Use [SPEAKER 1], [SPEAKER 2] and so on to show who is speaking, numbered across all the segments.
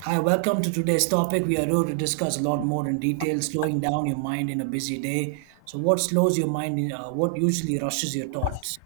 [SPEAKER 1] Hi, welcome to today's topic. We are going to discuss a lot more in detail, slowing down your mind in a busy day. So, what slows your mind? In, what usually rushes your thoughts?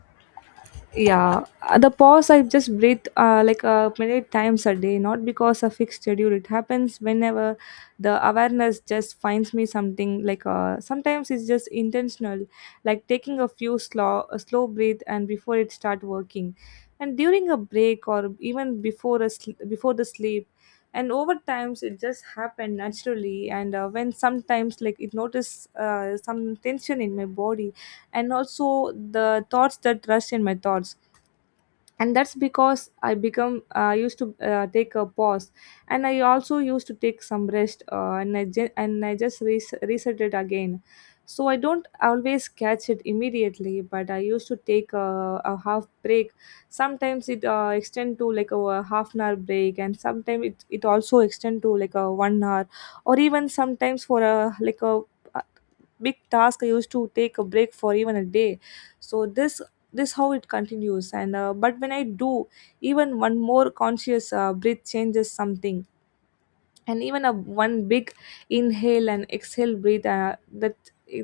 [SPEAKER 2] Yeah, the pause I just breathe like many times a day, not because of fixed schedule. It happens whenever the awareness just finds me something like sometimes it's just intentional, like taking a slow breath and before it start working, and during a break or even before before the sleep, and over times it just happened naturally. And when sometimes like it notice some tension in my body and also the thoughts that rush in my thoughts and that's because I become used to take a pause and I also used to take some rest and and I just reset it again, so I don't always catch it immediately, but I used to take a half break. Sometimes it extend to like a half an hour break, and sometimes it also extend to like a 1 hour, or even sometimes for a like a big task I used to take a break for even a day. So this how it continues, and but when I do even one more conscious breath changes something, and even a one big inhale and exhale breathe that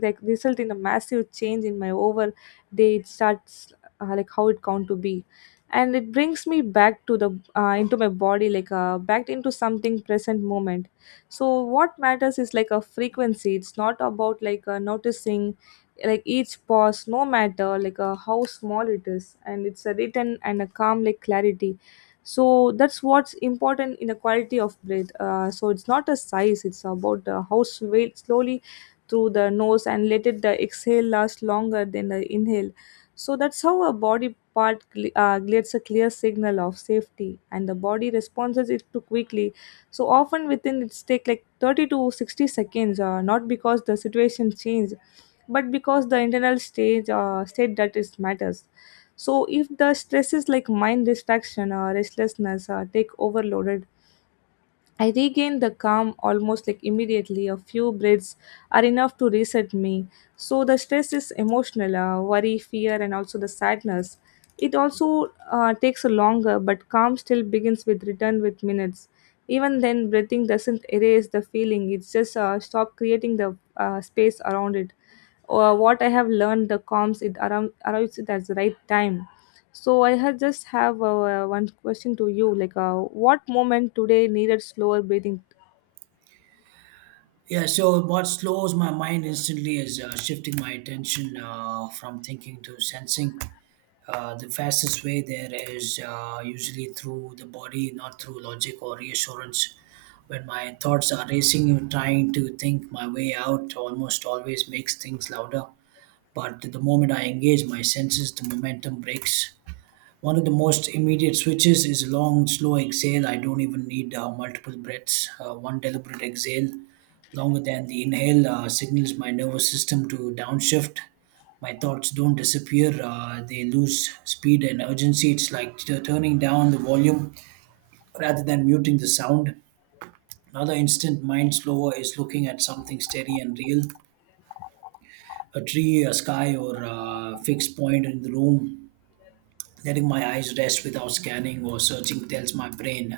[SPEAKER 2] like result in a massive change in my over day. It starts like how it count to be, and it brings me back to the into my body, like back into something present moment. So what matters is like a frequency. It's not about like noticing like each pause, no matter like how small it is, and it's a written and a calm like clarity. So that's what's important in the quality of breath, so it's not a size, it's about how slowly through the nose, and let it the exhale last longer than the inhale. So that's how a body part gets a clear signal of safety, and the body responses it too quickly. So often within it's take like 30 to 60 seconds, not because the situation changed, but because the internal stage state that is matters. So if the stress is like mind distraction or restlessness or take overloaded, I regain the calm almost like immediately. A few breaths are enough to reset me. So the stress is emotional, worry, fear, and also the sadness. It also takes longer, but calm still begins with return with minutes. Even then, breathing doesn't erase the feeling. It's just stop creating the space around it. What I have learned, the calms it around arrives at the right time, so I had just have one question to you, like what moment today needed slower breathing?
[SPEAKER 1] Yeah. So, what slows my mind instantly is shifting my attention from thinking to sensing. The fastest way there is usually through the body, not through logic or reassurance. When my thoughts are racing, trying to think my way out almost always makes things louder, but the moment I engage my senses, the momentum breaks. One of the most immediate switches is a long, slow exhale. I don't even need multiple breaths. One deliberate exhale, longer than the inhale, signals my nervous system to downshift. My thoughts don't disappear, they lose speed and urgency. It's like turning down the volume rather than muting the sound. Another instant mind slower is looking at something steady and real: a tree, a sky, or a fixed point in the room. Letting my eyes rest without scanning or searching tells my brain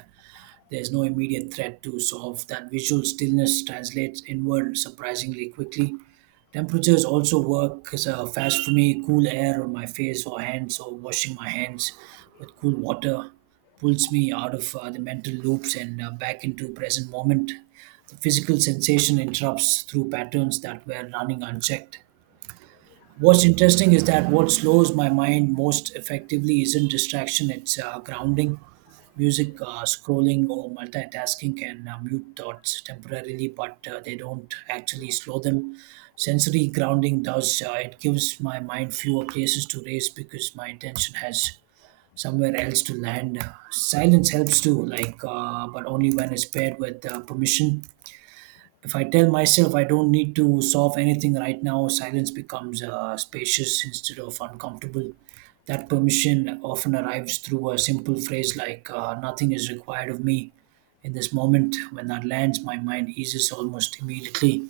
[SPEAKER 1] there's no immediate threat to solve. That visual stillness translates inward surprisingly quickly. Temperatures also work as a fast for me. Cool air on my face or hands, or washing my hands with cool water, pulls me out of the mental loops and back into present moment. The physical sensation interrupts through patterns that were running unchecked. What's interesting is that what slows my mind most effectively isn't distraction, it's grounding. Music, scrolling, or multitasking can mute thoughts temporarily, but they don't actually slow them. Sensory grounding does, it gives my mind fewer places to race because my attention has somewhere else to land. Silence helps too, like, but only when it's paired with permission. If I tell myself I don't need to solve anything right now, silence becomes spacious instead of uncomfortable. That permission often arrives through a simple phrase like, "Nothing is required of me in this moment." When that lands, my mind eases almost immediately.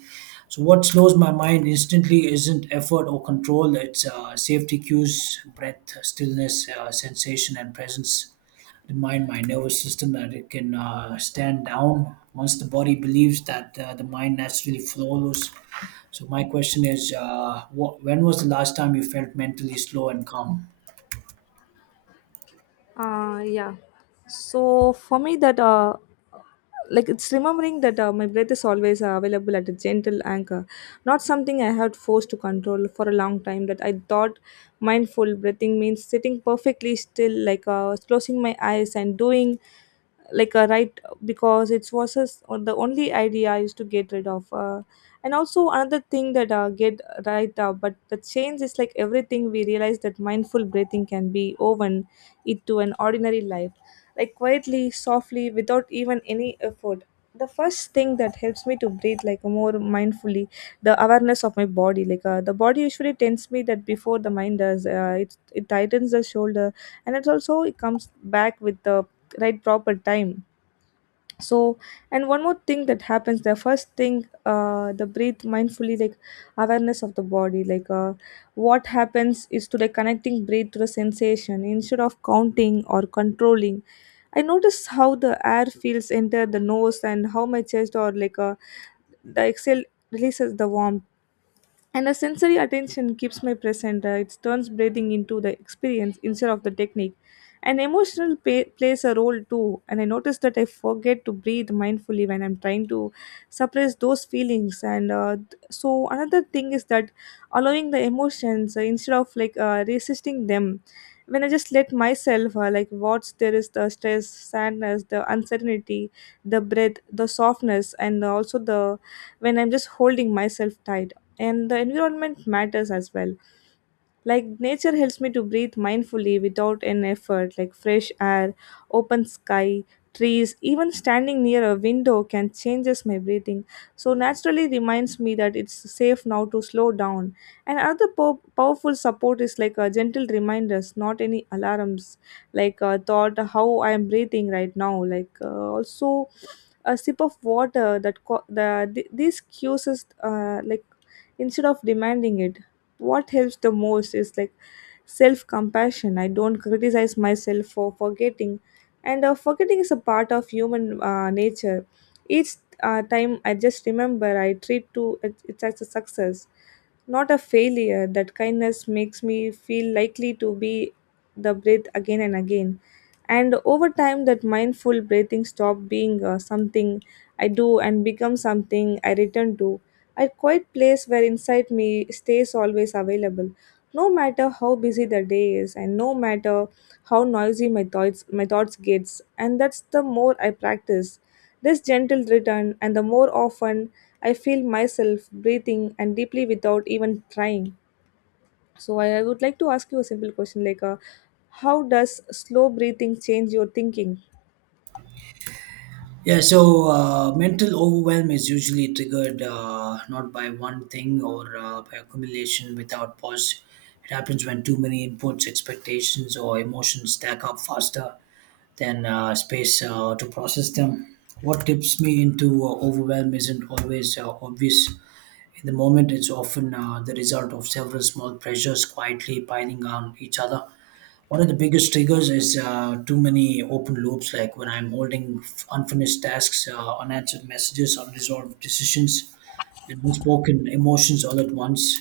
[SPEAKER 1] So, what slows my mind instantly isn't effort or control, it's safety cues, breath, stillness, sensation, and presence remind my nervous system that it can stand down. Once the body believes that, the mind naturally follows. So my question is, when was the last time you felt mentally slow and calm?
[SPEAKER 2] Yeah. So for me, that like it's remembering that my breath is always available at a gentle anchor, not something I had forced to control for a long time. That I thought mindful breathing means sitting perfectly still, like closing my eyes and doing like a right, because it was just on the only idea I used to get rid of. And also another thing that get right, but the change is like everything we realize that mindful breathing can be woven into an ordinary life, like quietly softly without even any effort. The first thing that helps me to breathe like more mindfully, the awareness of my body, like the body usually tends me that before the mind does, it tightens the shoulder, and it also it comes back with the right proper time. So, and one more thing that happens, the first thing, the breathe mindfully, like awareness of the body, like what happens is to like connecting breath to the sensation instead of counting or controlling. I notice how the air feels enter the nose, and how my chest or like the exhale releases the warmth, and the sensory attention keeps my present. It turns breathing into the experience instead of the technique. And emotional plays a role too. And I notice that I forget to breathe mindfully when I'm trying to suppress those feelings. And so another thing is that allowing the emotions, instead of like resisting them. When I just let myself like watch, there is the stress, sadness, the uncertainty, the breath, the softness, and also the when I'm just holding myself tight. And the environment matters as well, like nature helps me to breathe mindfully without an effort, like fresh air, open sky, trees. Even standing near a window can changes my breathing, so naturally reminds me that it's safe now to slow down. And other powerful support is like a gentle reminders, not any alarms, like a thought, how I am breathing right now, like also a sip of water that these cues is, like instead of demanding it. What helps the most is like self compassion. I don't criticize myself for forgetting, and forgetting is a part of human nature. Each time I just remember, I treat to it's as a success, not a failure. That kindness makes me feel likely to be the breath again and again. And over time, that mindful breathing stop being something I do and become something I return to, a quiet place where inside me stays always available, no matter how busy the day is, and no matter how noisy my thoughts gets. And that's the more I practice this gentle return and the more often I feel myself breathing and deeply without even trying. So I would like to ask you a simple question, like how does slow breathing change your thinking?
[SPEAKER 1] Yeah, so mental overwhelm is usually triggered not by one thing, or by accumulation without pause. It happens when too many inputs, expectations, or emotions stack up faster than space to process them. What tips me into overwhelm isn't always obvious. In the moment, it's often the result of several small pressures quietly piling on each other. One of the biggest triggers is too many open loops, like when I'm holding unfinished tasks, unanswered messages, unresolved decisions, and unspoken emotions all at once.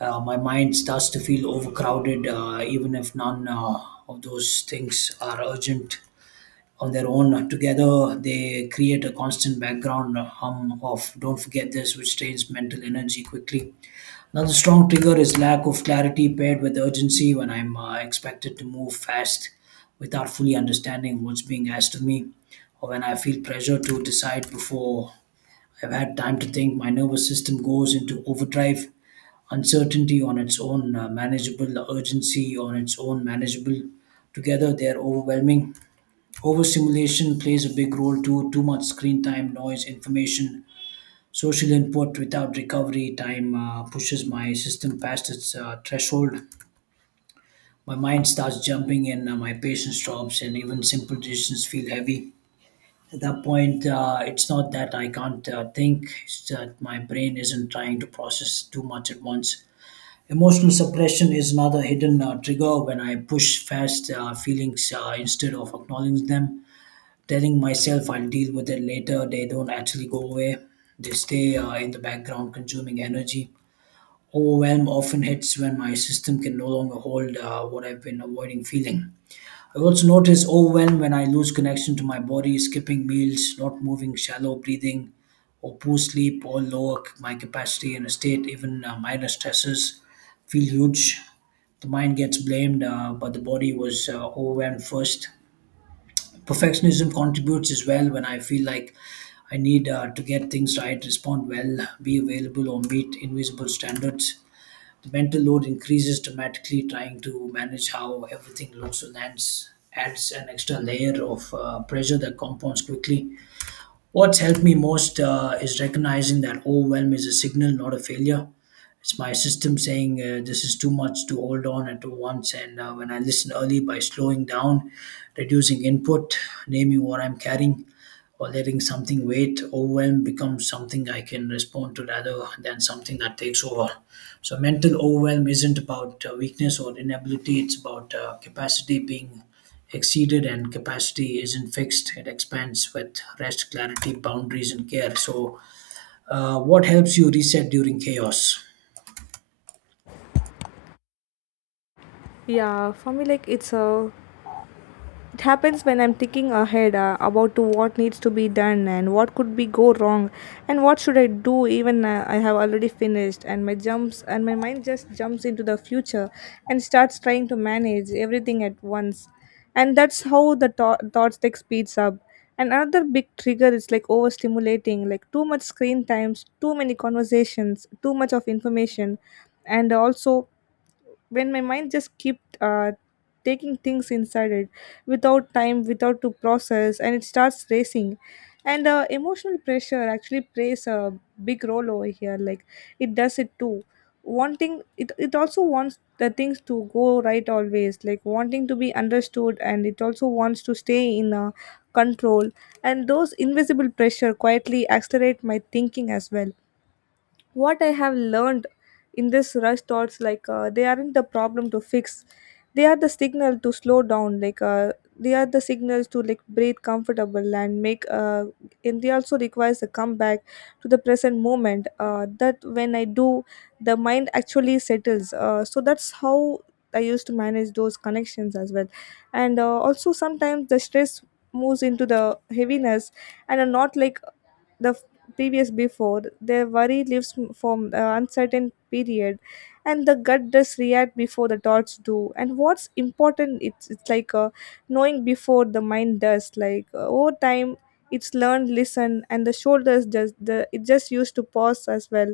[SPEAKER 1] My mind starts to feel overcrowded, even if none of those things are urgent on their own. Together, they create a constant background hum of "Don't forget this," which drains mental energy quickly. Another strong trigger is lack of clarity paired with urgency. When I'm expected to move fast without fully understanding what's being asked of me, or when I feel pressure to decide before I've had time to think, my nervous system goes into overdrive. Uncertainty on its own, manageable; urgency on its own, manageable. Together, they're overwhelming. Overstimulation plays a big role too. Too much screen time, noise, information, social input without recovery time pushes my system past its threshold. My mind starts jumping and my patience drops, and even simple decisions feel heavy. At that point, it's not that I can't think, it's that my brain isn't trying to process too much at once. Emotional suppression is another hidden trigger. When I push fast feelings instead of acknowledging them, telling myself I'll deal with it later, they don't actually go away, they stay in the background, consuming energy. Overwhelm often hits when my system can no longer hold what I've been avoiding feeling. I also notice overwhelm when I lose connection to my body. Skipping meals, not moving, shallow breathing, or poor sleep, all lower my capacity. In a state, even minor stresses feel huge. The mind gets blamed, but the body was overwhelmed first. Perfectionism contributes as well. When I feel like I need to get things right, respond well, be available, or meet invisible standards, the mental load increases dramatically. Trying to manage how everything looks and lands adds an extra layer of pressure that compounds quickly. What's helped me most is recognizing that overwhelm is a signal, not a failure. It's my system saying, this is too much to hold on at once. And when I listen early by slowing down, reducing input, naming what I'm carrying, or letting something wait, overwhelm becomes something I can respond to rather than something that takes over. So, mental overwhelm isn't about weakness or inability, it's about capacity being exceeded. And capacity isn't fixed, it expands with rest, clarity, boundaries, and care. So what helps you reset during chaos?
[SPEAKER 2] Yeah, for me like it's a, it happens when I'm thinking ahead, about to what needs to be done and what could be go wrong and what should I do, even I have already finished, and my jumps and my mind just jumps into the future and starts trying to manage everything at once. And that's how the thoughts like speeds up. And another big trigger is like overstimulating, like too much screen times, too many conversations, too much of information. And also when my mind just keep taking things inside it without time without to process, and it starts racing. And emotional pressure actually plays a big role over here, like it does it too. Wanting it, also wants the things to go right always, like wanting to be understood, and it also wants to stay in control. And those invisible pressure quietly accelerate my thinking as well. What I have learned in this rush thoughts, like they aren't the problem to fix, they are the signal to slow down, like they are the signals to like breathe comfortable and make, and they also requires a comeback to the present moment, that when I do, the mind actually settles. So that's how I used to manage those connections as well. And also sometimes the stress moves into the heaviness and are not like the f- previous, before their worry lives from the uncertain period. And the gut does react before the thoughts do, and what's important, it's like knowing before the mind does, like over time it's learned listen, and the shoulders just the it just used to pause as well.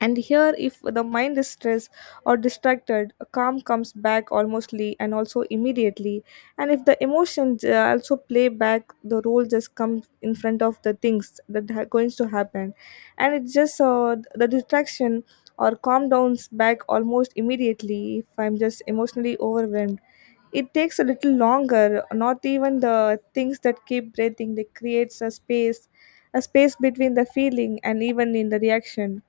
[SPEAKER 2] And here, if the mind is stressed or distracted, calm comes back almostly and also immediately. And if the emotions also play back, the role just comes in front of the things that are going to happen. And it's just the distraction or calm downs back almost immediately if I'm just emotionally overwhelmed. It takes a little longer, not even the things that keep breathing, they creates a space between the feeling and even in the reaction,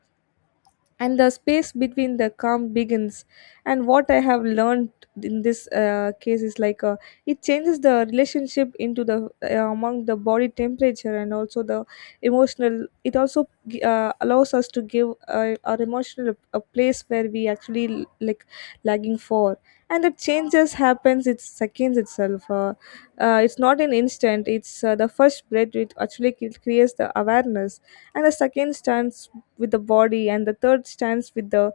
[SPEAKER 2] and the space between the calm begins. And what I have learned in this case is, like it changes the relationship into the among the body temperature and also the emotional. It also allows us to give our emotional a place where we actually like lagging for. And the changes happens it seconds itself, it's not an instant, it's the first breath it actually creates the awareness, and the second stands with the body, and the third stands with the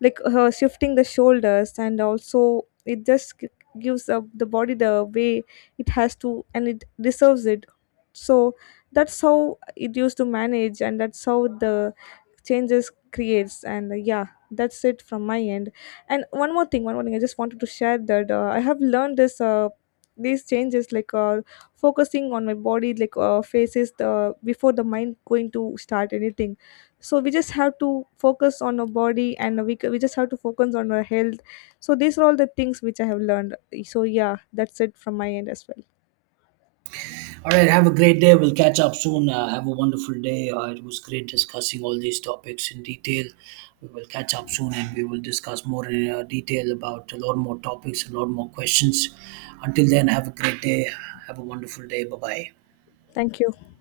[SPEAKER 2] like her shifting the shoulders, and also it just gives up the body the way it has to and it deserves it. So that's how it used to manage, and that's how the changes creates, and yeah, that's it from my end. And one more thing I just wanted to share, that I have learned this, these changes, like focusing on my body, like faces the before the mind going to start anything. So we just have to focus on our body, and we just have to focus on our health. So these are all the things which I have learned. So yeah, that's it from my end as well.
[SPEAKER 1] All right, have a great day, we'll catch up soon. Have a wonderful day. It was great discussing all these topics in detail. We will catch up soon and we will discuss more in detail about a lot more topics, a lot more questions. Until then, have a great day. Have a wonderful day. Bye bye.
[SPEAKER 2] Thank you.